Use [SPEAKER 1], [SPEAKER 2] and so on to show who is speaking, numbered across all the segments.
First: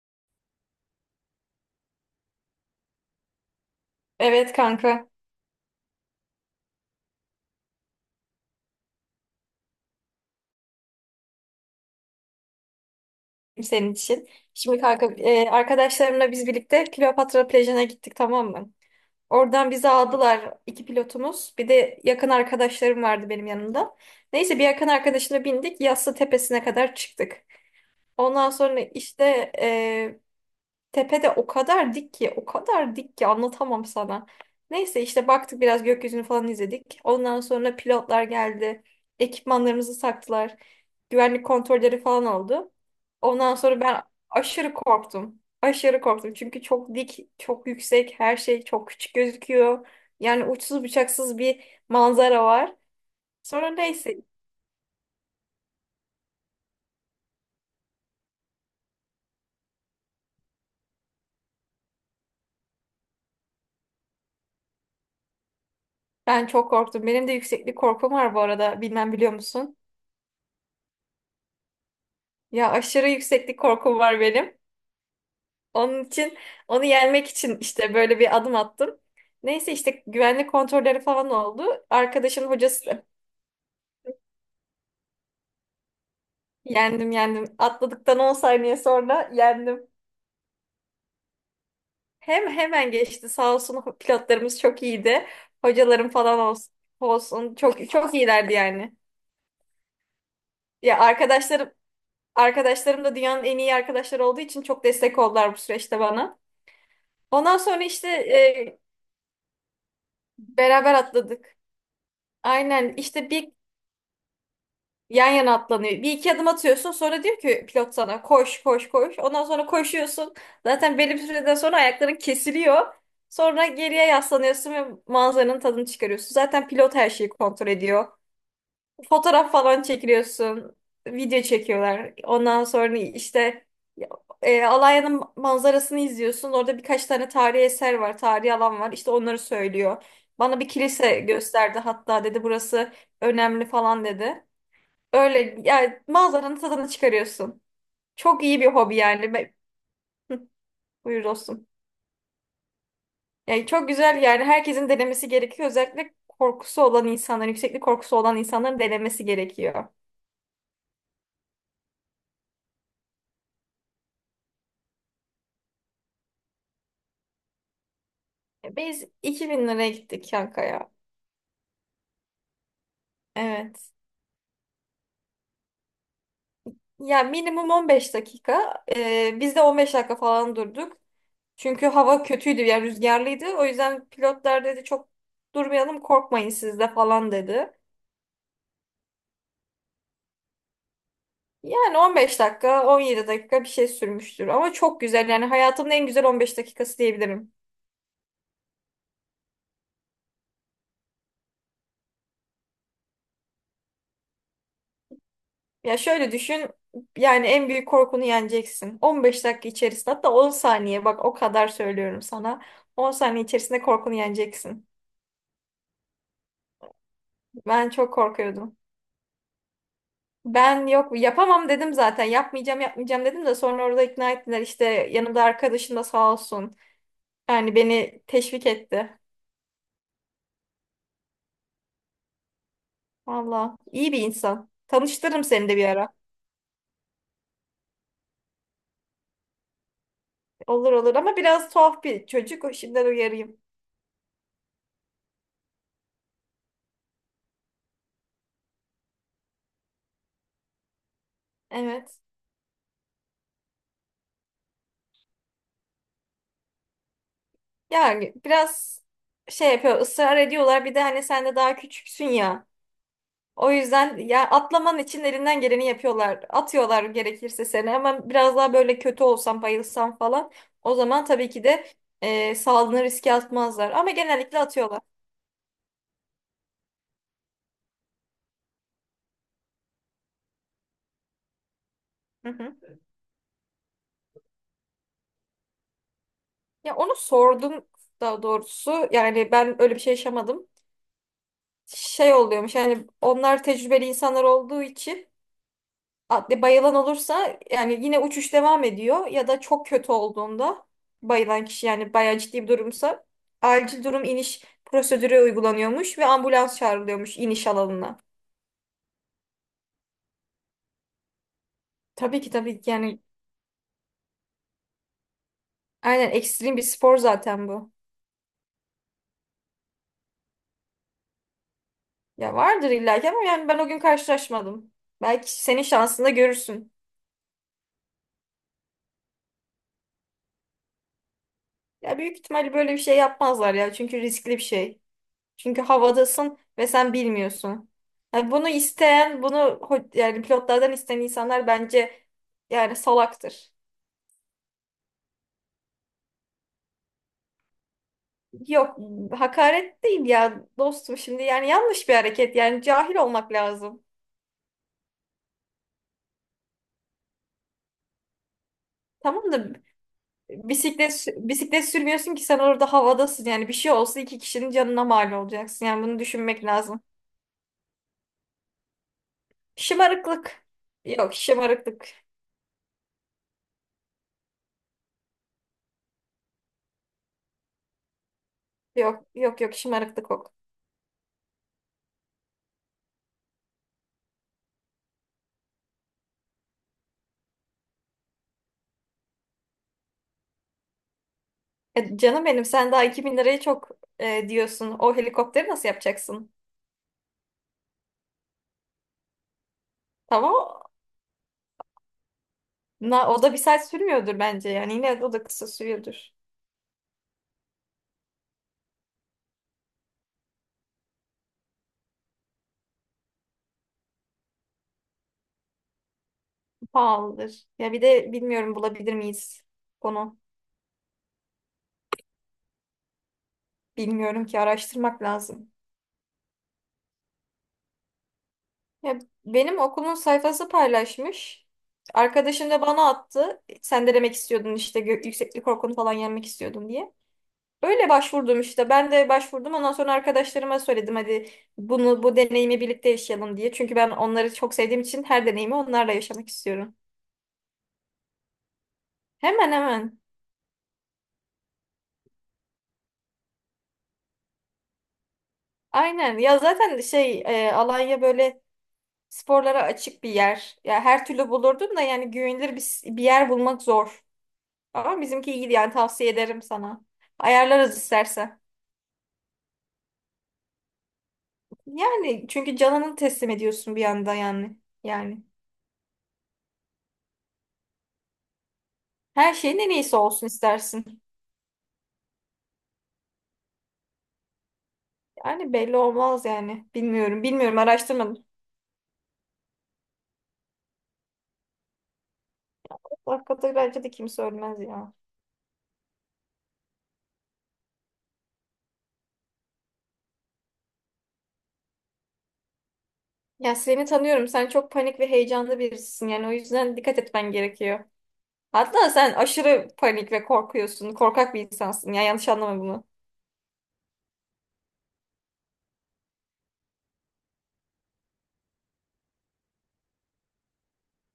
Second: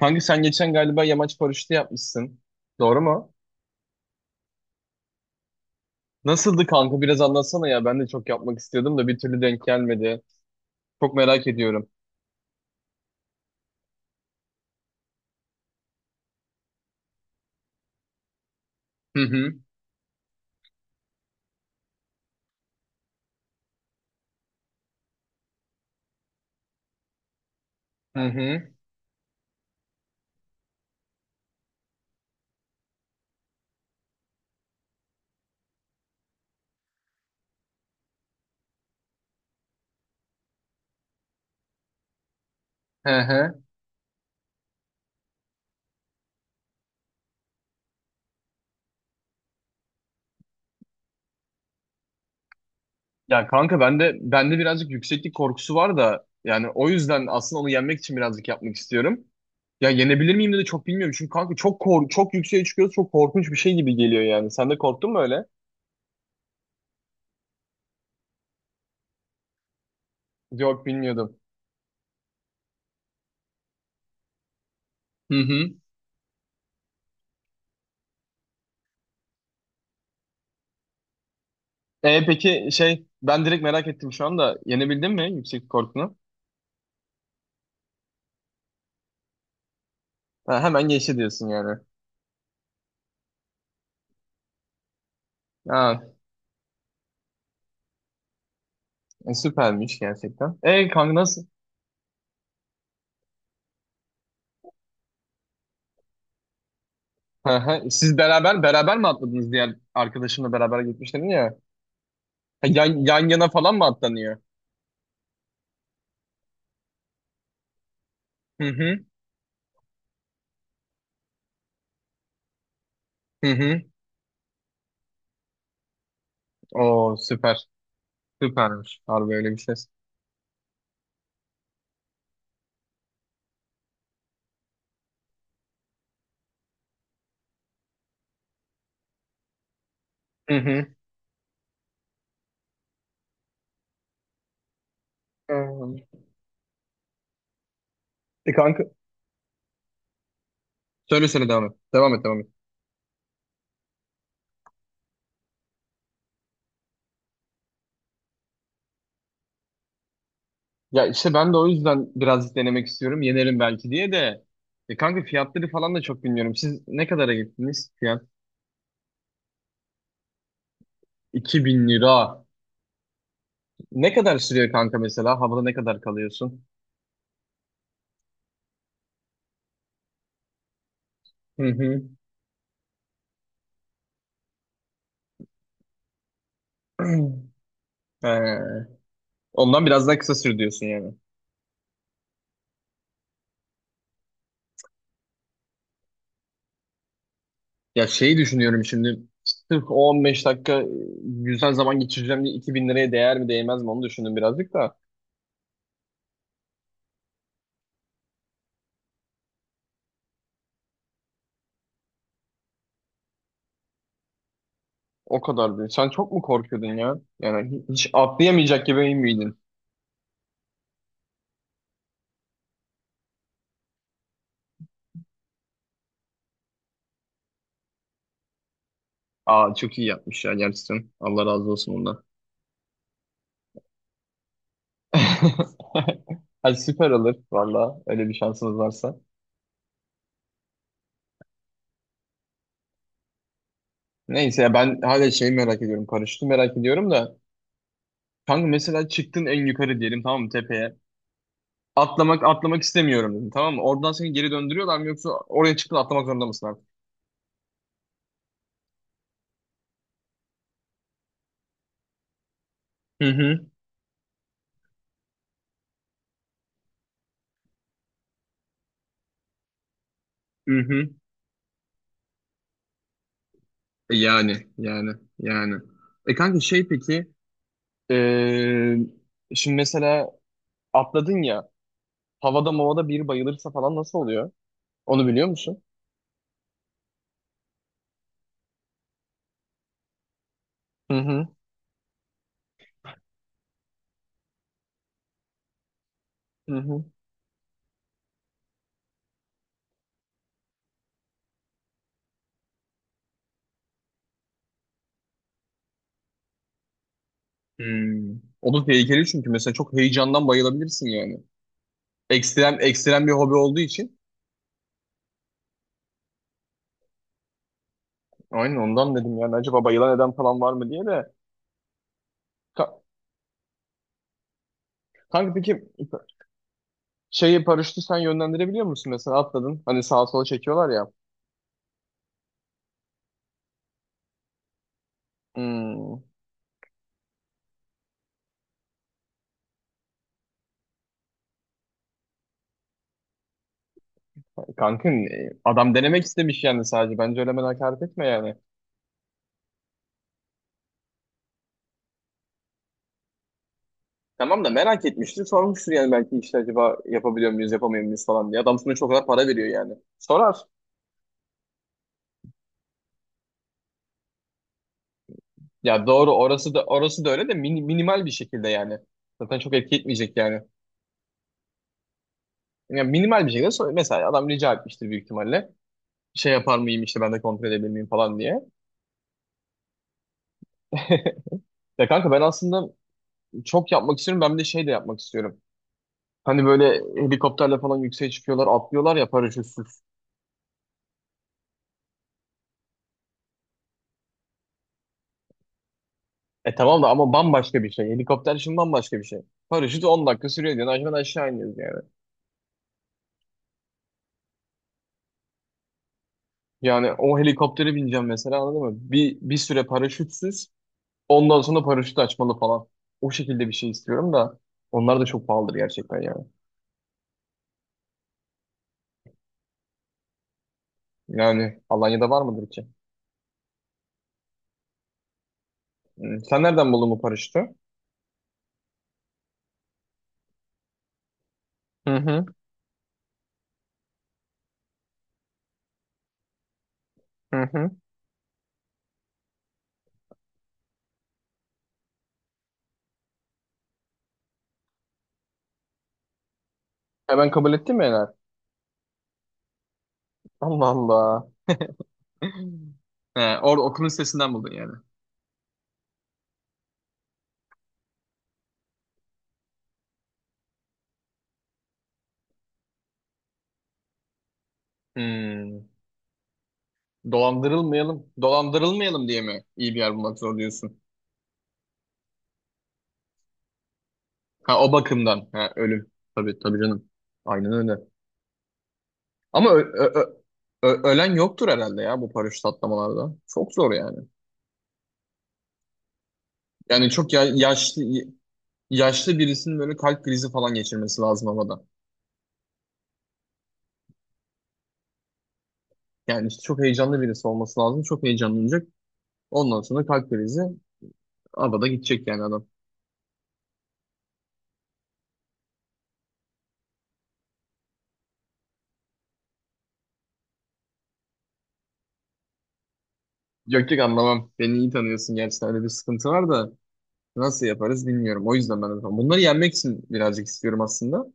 [SPEAKER 1] Kanka sen geçen galiba yamaç paraşütü yapmışsın. Doğru mu?
[SPEAKER 2] Evet kanka
[SPEAKER 1] Nasıldı kanka? Biraz anlatsana ya. Ben de çok yapmak istiyordum da bir türlü denk gelmedi. Çok merak ediyorum.
[SPEAKER 2] senin için. Şimdi kanka arkadaşlarımla biz birlikte Kleopatra plajına gittik, tamam mı?
[SPEAKER 1] Hı hı.
[SPEAKER 2] Oradan bizi aldılar, iki pilotumuz. Bir de yakın arkadaşlarım vardı benim yanımda. Neyse, bir yakın arkadaşına bindik. Yassı tepesine kadar çıktık.
[SPEAKER 1] Hı
[SPEAKER 2] Ondan
[SPEAKER 1] hı.
[SPEAKER 2] sonra işte tepede o kadar dik ki, o kadar dik ki anlatamam sana. Neyse işte baktık, biraz gökyüzünü falan izledik. Ondan sonra pilotlar geldi. Ekipmanlarımızı taktılar. Güvenlik kontrolleri falan oldu.
[SPEAKER 1] Hı
[SPEAKER 2] Ondan
[SPEAKER 1] hı.
[SPEAKER 2] sonra ben aşırı korktum. Aşırı korktum. Çünkü çok dik, çok yüksek, her şey çok küçük gözüküyor. Yani uçsuz bucaksız bir manzara var.
[SPEAKER 1] Ya
[SPEAKER 2] Sonra
[SPEAKER 1] kanka ben de
[SPEAKER 2] neyse
[SPEAKER 1] bende birazcık yükseklik korkusu var da yani o yüzden aslında onu yenmek için birazcık yapmak istiyorum. Ya yenebilir miyim de çok bilmiyorum. Çünkü kanka çok çok yükseğe çıkıyoruz. Çok korkunç bir şey gibi geliyor yani. Sen de korktun mu öyle?
[SPEAKER 2] ben çok korktum. Benim de yükseklik korkum var bu arada. Bilmem, biliyor musun?
[SPEAKER 1] Yok bilmiyordum.
[SPEAKER 2] Ya aşırı yükseklik korkum var benim.
[SPEAKER 1] Hı hı.
[SPEAKER 2] Onun için onu yenmek için işte böyle bir adım attım. Neyse işte güvenlik kontrolleri falan oldu.
[SPEAKER 1] E
[SPEAKER 2] Arkadaşın
[SPEAKER 1] peki
[SPEAKER 2] hocası
[SPEAKER 1] ben direkt merak ettim şu anda. Yenebildin mi yükseklik korkunu?
[SPEAKER 2] yendim, yendim. Atladıktan 10 saniye sonra yendim.
[SPEAKER 1] Ha, hemen geçti diyorsun yani.
[SPEAKER 2] Hemen geçti, sağ olsun pilotlarımız çok iyiydi.
[SPEAKER 1] Ha,
[SPEAKER 2] Hocalarım falan olsun, olsun çok çok iyilerdi yani.
[SPEAKER 1] süpermiş gerçekten. E
[SPEAKER 2] Ya
[SPEAKER 1] kanka nasıl?
[SPEAKER 2] arkadaşlarım da dünyanın en iyi arkadaşları olduğu için çok destek oldular bu süreçte bana. Ondan
[SPEAKER 1] Ha, ha.
[SPEAKER 2] sonra işte
[SPEAKER 1] Siz beraber beraber mi atladınız? Diğer arkadaşımla beraber
[SPEAKER 2] beraber
[SPEAKER 1] gitmiştin ya.
[SPEAKER 2] atladık.
[SPEAKER 1] Ha,
[SPEAKER 2] Aynen
[SPEAKER 1] yan
[SPEAKER 2] işte
[SPEAKER 1] yana falan mı atlanıyor?
[SPEAKER 2] yan yana atlanıyor. Bir iki adım atıyorsun, sonra diyor ki pilot sana koş
[SPEAKER 1] Hı
[SPEAKER 2] koş
[SPEAKER 1] hı.
[SPEAKER 2] koş. Ondan sonra koşuyorsun. Zaten belli bir süreden sonra ayakların kesiliyor.
[SPEAKER 1] Hı
[SPEAKER 2] Sonra
[SPEAKER 1] hı.
[SPEAKER 2] geriye yaslanıyorsun ve manzaranın tadını çıkarıyorsun. Zaten pilot her
[SPEAKER 1] Oo,
[SPEAKER 2] şeyi kontrol
[SPEAKER 1] süper.
[SPEAKER 2] ediyor.
[SPEAKER 1] Süpermiş. Harbi öyle
[SPEAKER 2] Fotoğraf
[SPEAKER 1] bir şey.
[SPEAKER 2] falan çekiliyorsun. Video çekiyorlar. Ondan sonra işte Alanya'nın manzarasını izliyorsun. Orada birkaç tane tarihi eser var, tarihi alan var. İşte onları söylüyor.
[SPEAKER 1] Hı
[SPEAKER 2] Bana bir
[SPEAKER 1] hı.
[SPEAKER 2] kilise gösterdi, hatta dedi burası önemli falan dedi. Öyle
[SPEAKER 1] Hmm.
[SPEAKER 2] yani, manzaranın tadını çıkarıyorsun. Çok
[SPEAKER 1] E
[SPEAKER 2] iyi bir
[SPEAKER 1] kanka
[SPEAKER 2] hobi yani. Hı, buyur
[SPEAKER 1] söyle söyle, devam
[SPEAKER 2] dostum.
[SPEAKER 1] et. Devam et devam et.
[SPEAKER 2] Yani çok güzel, yani herkesin denemesi gerekiyor. Özellikle korkusu olan insanların, yükseklik korkusu olan insanların denemesi gerekiyor.
[SPEAKER 1] Ya işte ben de o yüzden birazcık denemek istiyorum. Yenerim belki diye de. E kanka fiyatları falan da çok bilmiyorum. Siz ne kadara gittiniz, fiyat?
[SPEAKER 2] Biz 2.000 liraya gittik Yankaya.
[SPEAKER 1] 2.000 lira.
[SPEAKER 2] Evet.
[SPEAKER 1] Ne kadar sürüyor kanka mesela? Havada ne kadar kalıyorsun?
[SPEAKER 2] Ya minimum 15 dakika. Biz de 15 dakika falan durduk.
[SPEAKER 1] Hı
[SPEAKER 2] Çünkü
[SPEAKER 1] hı.
[SPEAKER 2] hava kötüydü, yani rüzgarlıydı. O yüzden pilotlar dedi çok durmayalım, korkmayın siz de falan dedi.
[SPEAKER 1] Ee, ondan biraz daha kısa sür diyorsun yani.
[SPEAKER 2] Yani 15 dakika, 17 dakika bir şey sürmüştür. Ama çok güzel. Yani hayatımın en güzel 15 dakikası diyebilirim.
[SPEAKER 1] Ya şeyi düşünüyorum şimdi. Sırf o 15 dakika güzel zaman geçireceğim diye 2.000 liraya değer mi değmez mi onu düşündüm birazcık da.
[SPEAKER 2] Ya şöyle düşün. Yani en büyük korkunu yeneceksin. 15 dakika içerisinde, hatta 10 saniye, bak o kadar söylüyorum sana. 10 saniye içerisinde korkunu yeneceksin.
[SPEAKER 1] O kadar değil. Sen çok mu korkuyordun ya? Yani
[SPEAKER 2] Ben
[SPEAKER 1] hiç
[SPEAKER 2] çok korkuyordum.
[SPEAKER 1] atlayamayacak gibi emin miydin?
[SPEAKER 2] Ben yok, yapamam dedim zaten. Yapmayacağım, yapmayacağım dedim de sonra orada ikna ettiler. İşte yanımda arkadaşım da sağ olsun. Yani beni teşvik etti.
[SPEAKER 1] Aa, çok iyi yapmış ya gerçekten. Allah razı olsun ondan.
[SPEAKER 2] Valla iyi bir insan. Tanıştırırım seni de bir ara.
[SPEAKER 1] Hadi süper olur valla, öyle bir şansınız varsa.
[SPEAKER 2] Olur olur, ama biraz tuhaf bir çocuk. O şimdiden uyarayım.
[SPEAKER 1] Neyse ya, ben hala şeyi merak ediyorum. Paraşütü merak ediyorum da. Kanka mesela çıktın en yukarı, diyelim tamam mı, tepeye.
[SPEAKER 2] Evet.
[SPEAKER 1] Atlamak istemiyorum dedim, tamam mı? Oradan seni geri döndürüyorlar mı, yoksa oraya çıktın atlamak zorunda mısın artık?
[SPEAKER 2] Yani biraz şey yapıyor, ısrar ediyorlar. Bir de hani sen de daha küçüksün ya.
[SPEAKER 1] Hı hı.
[SPEAKER 2] O yüzden ya atlaman için elinden geleni yapıyorlar. Atıyorlar gerekirse seni, ama biraz daha böyle kötü olsam, bayılsam falan.
[SPEAKER 1] Hı
[SPEAKER 2] O
[SPEAKER 1] hı.
[SPEAKER 2] zaman tabii ki de sağlığını riske atmazlar. Ama
[SPEAKER 1] E,
[SPEAKER 2] genellikle
[SPEAKER 1] Yani
[SPEAKER 2] atıyorlar.
[SPEAKER 1] yani yani. E kanka şey peki, eee, şimdi mesela atladın ya,
[SPEAKER 2] Hı
[SPEAKER 1] havada
[SPEAKER 2] hı.
[SPEAKER 1] mavada biri bayılırsa falan nasıl oluyor? Onu biliyor musun?
[SPEAKER 2] Ya onu sordum daha doğrusu. Yani ben öyle bir şey yaşamadım.
[SPEAKER 1] Hı hı.
[SPEAKER 2] Şey oluyormuş, yani onlar tecrübeli insanlar olduğu için adli
[SPEAKER 1] Hı
[SPEAKER 2] bayılan
[SPEAKER 1] hı.
[SPEAKER 2] olursa yani yine uçuş devam ediyor, ya da çok kötü olduğunda bayılan kişi, yani bayağı ciddi bir durumsa, acil durum iniş prosedürü uygulanıyormuş ve ambulans çağrılıyormuş iniş alanına.
[SPEAKER 1] Hmm. O da tehlikeli çünkü mesela çok heyecandan bayılabilirsin yani.
[SPEAKER 2] Tabii ki,
[SPEAKER 1] Ekstrem
[SPEAKER 2] tabii ki yani,
[SPEAKER 1] ekstrem bir hobi olduğu için.
[SPEAKER 2] aynen ekstrem bir spor zaten bu.
[SPEAKER 1] Aynen ondan dedim, yani acaba bayılan eden falan var mı diye de.
[SPEAKER 2] Ya vardır illa ki, ama yani ben o gün karşılaşmadım. Belki
[SPEAKER 1] Kanka
[SPEAKER 2] senin
[SPEAKER 1] peki
[SPEAKER 2] şansında görürsün.
[SPEAKER 1] paraşütü sen yönlendirebiliyor musun? Mesela atladın. Hani sağa sola çekiyorlar ya.
[SPEAKER 2] Ya büyük ihtimalle böyle bir şey yapmazlar ya, çünkü riskli bir şey. Çünkü
[SPEAKER 1] Hmm,
[SPEAKER 2] havadasın ve sen bilmiyorsun. Yani bunu isteyen, bunu yani pilotlardan isteyen insanlar bence yani salaktır.
[SPEAKER 1] kanka adam denemek istemiş yani sadece. Bence öyle hemen hakaret etme yani.
[SPEAKER 2] Yok, hakaret değil ya dostum, şimdi yani yanlış bir hareket, yani cahil olmak lazım.
[SPEAKER 1] Tamam da merak etmiştir. Sormuştur yani, belki işte acaba yapabiliyor muyuz, yapamıyor muyuz falan diye. Adam sonuçta o kadar para
[SPEAKER 2] Tamam
[SPEAKER 1] veriyor
[SPEAKER 2] da
[SPEAKER 1] yani. Sorar.
[SPEAKER 2] bisiklet bisiklet sürmüyorsun ki, sen orada havadasın, yani bir şey olsa iki kişinin canına mal olacaksın, yani
[SPEAKER 1] Ya
[SPEAKER 2] bunu
[SPEAKER 1] doğru,
[SPEAKER 2] düşünmek
[SPEAKER 1] orası da,
[SPEAKER 2] lazım.
[SPEAKER 1] orası da öyle de minimal bir şekilde yani. Zaten çok etki etmeyecek yani.
[SPEAKER 2] Şımarıklık. Yok şımarıklık.
[SPEAKER 1] Yani minimal bir şekilde sor. Mesela adam rica etmiştir büyük ihtimalle. Şey yapar mıyım işte, ben de kontrol edebilir miyim falan diye.
[SPEAKER 2] Yok yok yok, şımarıklık yok.
[SPEAKER 1] Ya kanka ben aslında çok yapmak istiyorum. Ben bir de şey de yapmak istiyorum. Hani böyle helikopterle falan yükseğe çıkıyorlar, atlıyorlar ya, paraşütsüz.
[SPEAKER 2] Canım benim, sen daha 2.000 lirayı çok diyorsun. O helikopteri nasıl yapacaksın?
[SPEAKER 1] E tamam da, ama bambaşka bir şey. Helikopter şimdi bambaşka bir şey. Paraşüt 10 dakika sürüyor
[SPEAKER 2] Tamam.
[SPEAKER 1] diyorsun. Hemen aşağı iniyoruz yani.
[SPEAKER 2] Na, o da bir saat sürmüyordur bence. Yani yine de o da kısa sürüyordur.
[SPEAKER 1] Yani o helikoptere bineceğim mesela, anladın mı? Bir süre paraşütsüz. Ondan sonra paraşütü açmalı falan. O şekilde bir şey istiyorum da. Onlar da çok pahalıdır gerçekten yani.
[SPEAKER 2] Pahalıdır. Ya bir de bilmiyorum, bulabilir miyiz onu.
[SPEAKER 1] Yani Alanya'da var mıdır ki?
[SPEAKER 2] Bilmiyorum ki, araştırmak lazım.
[SPEAKER 1] Hmm, sen nereden buldun bu paraşütü?
[SPEAKER 2] Ya benim okulun sayfası paylaşmış.
[SPEAKER 1] Hı hı
[SPEAKER 2] Arkadaşım da bana attı. Sen de demek istiyordun işte yükseklik korkunu falan yenmek istiyordun diye.
[SPEAKER 1] hı hı.
[SPEAKER 2] Öyle başvurdum işte. Ben de başvurdum. Ondan sonra arkadaşlarıma söyledim, hadi bunu bu deneyimi birlikte yaşayalım diye. Çünkü ben onları çok sevdiğim için her deneyimi onlarla yaşamak istiyorum.
[SPEAKER 1] Hemen kabul ettin mi Ener?
[SPEAKER 2] Hemen hemen.
[SPEAKER 1] Allah Allah. He, orada okulun sitesinden buldun yani.
[SPEAKER 2] Aynen. Ya zaten Alanya böyle sporlara açık bir yer. Ya her türlü bulurdun da, yani güvenilir bir yer bulmak zor. Ama bizimki iyiydi,
[SPEAKER 1] Hmm.
[SPEAKER 2] yani tavsiye ederim sana. Ayarlarız
[SPEAKER 1] Dolandırılmayalım.
[SPEAKER 2] istersen.
[SPEAKER 1] Dolandırılmayalım diye mi iyi bir yer bulmak zor diyorsun?
[SPEAKER 2] Yani çünkü canını teslim ediyorsun bir anda yani.
[SPEAKER 1] Ha, o
[SPEAKER 2] Yani
[SPEAKER 1] bakımdan. Ha, ölüm. Tabii tabii canım. Aynen öyle.
[SPEAKER 2] her
[SPEAKER 1] Ama
[SPEAKER 2] şeyin en iyisi olsun istersin.
[SPEAKER 1] ölen yoktur herhalde ya, bu paraşüt atlamalarda. Çok zor yani.
[SPEAKER 2] Yani belli olmaz yani.
[SPEAKER 1] Yani çok
[SPEAKER 2] Bilmiyorum. Bilmiyorum.
[SPEAKER 1] yaşlı
[SPEAKER 2] Araştırmadım.
[SPEAKER 1] yaşlı birisinin böyle kalp krizi falan geçirmesi lazım havada.
[SPEAKER 2] Hakikaten bence de kimse ölmez ya.
[SPEAKER 1] Yani işte çok heyecanlı birisi olması lazım. Çok heyecanlanacak. Ondan sonra kalp krizi havada gidecek yani adam.
[SPEAKER 2] Ya seni tanıyorum. Sen çok panik ve heyecanlı birisisin. Yani o yüzden dikkat etmen gerekiyor. Hatta sen aşırı panik ve korkuyorsun. Korkak bir insansın. Ya yanlış anlama bunu.
[SPEAKER 1] Yok yok, anlamam. Beni iyi tanıyorsun gerçekten, öyle bir sıkıntı var da. Nasıl yaparız bilmiyorum. O yüzden ben de bunları yenmek için birazcık istiyorum aslında.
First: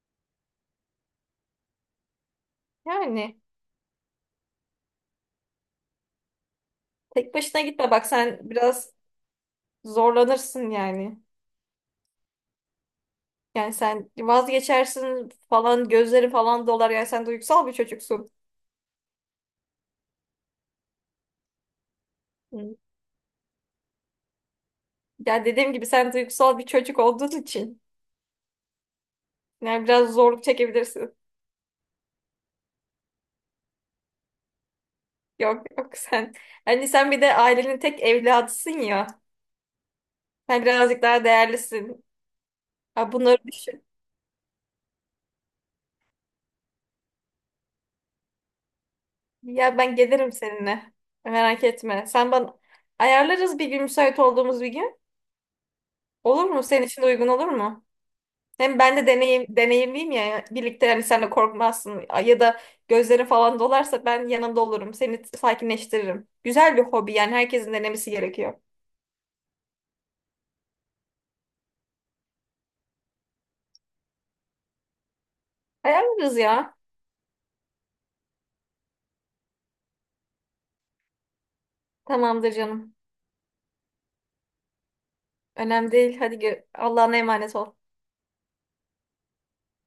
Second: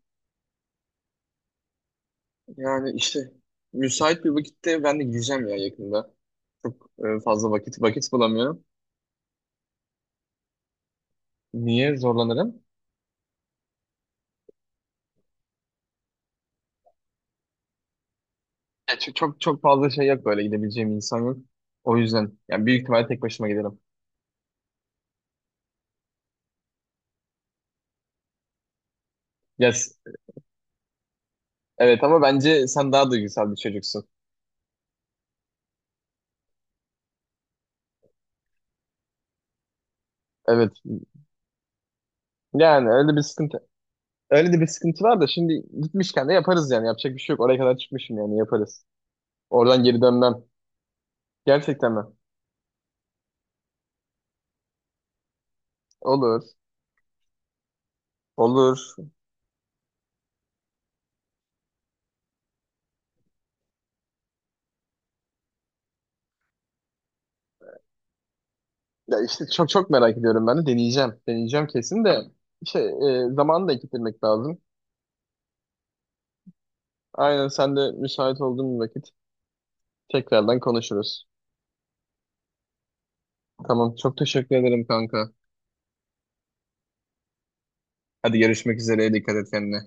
[SPEAKER 1] Yani işte
[SPEAKER 2] Yani
[SPEAKER 1] müsait bir vakitte ben de gideceğim ya yakında. Çok
[SPEAKER 2] tek
[SPEAKER 1] fazla
[SPEAKER 2] başına gitme. Bak,
[SPEAKER 1] vakit
[SPEAKER 2] sen
[SPEAKER 1] bulamıyorum.
[SPEAKER 2] biraz zorlanırsın yani.
[SPEAKER 1] Niye zorlanırım?
[SPEAKER 2] Yani sen vazgeçersin falan, gözlerin falan dolar. Yani sen duygusal bir çocuksun.
[SPEAKER 1] Ya çok çok fazla şey yok, böyle gidebileceğim insan yok. O yüzden yani
[SPEAKER 2] Hı.
[SPEAKER 1] büyük ihtimalle tek başıma giderim.
[SPEAKER 2] Ya dediğim gibi sen duygusal bir çocuk olduğun için. Yani
[SPEAKER 1] Yes.
[SPEAKER 2] biraz zorluk çekebilirsin.
[SPEAKER 1] Evet ama bence sen daha duygusal bir çocuksun.
[SPEAKER 2] Yok yok sen. Hani sen bir de ailenin tek evladısın ya. Sen
[SPEAKER 1] Evet.
[SPEAKER 2] birazcık daha değerlisin.
[SPEAKER 1] Yani
[SPEAKER 2] Ha,
[SPEAKER 1] öyle bir
[SPEAKER 2] bunları
[SPEAKER 1] sıkıntı.
[SPEAKER 2] düşün.
[SPEAKER 1] Öyle de bir sıkıntı var da, şimdi gitmişken de yaparız yani. Yapacak bir şey yok. Oraya kadar çıkmışım, yani yaparız.
[SPEAKER 2] Ya
[SPEAKER 1] Oradan
[SPEAKER 2] ben
[SPEAKER 1] geri
[SPEAKER 2] gelirim
[SPEAKER 1] dönmem.
[SPEAKER 2] seninle. Merak
[SPEAKER 1] Gerçekten mi?
[SPEAKER 2] etme. Sen bana ayarlarız bir gün, müsait olduğumuz bir gün.
[SPEAKER 1] Olur.
[SPEAKER 2] Olur mu? Senin için de uygun olur mu? Hem
[SPEAKER 1] Olur.
[SPEAKER 2] ben de deneyimliyim ya. Birlikte, hani sen de korkmazsın. Ya da gözlerin falan dolarsa ben yanında olurum. Seni sakinleştiririm. Güzel bir hobi, yani herkesin denemesi gerekiyor.
[SPEAKER 1] Ya işte çok çok merak ediyorum ben de. Deneyeceğim. Deneyeceğim kesin de. İşte zamanı da ekittirmek lazım.
[SPEAKER 2] Ayarlarız ya.
[SPEAKER 1] Aynen, sen de müsait olduğun bir vakit tekrardan konuşuruz.
[SPEAKER 2] Tamamdır canım.
[SPEAKER 1] Tamam. Çok teşekkür ederim kanka.
[SPEAKER 2] Önemli değil. Hadi Allah'ına emanet ol.
[SPEAKER 1] Hadi görüşmek üzere. Dikkat et kendine.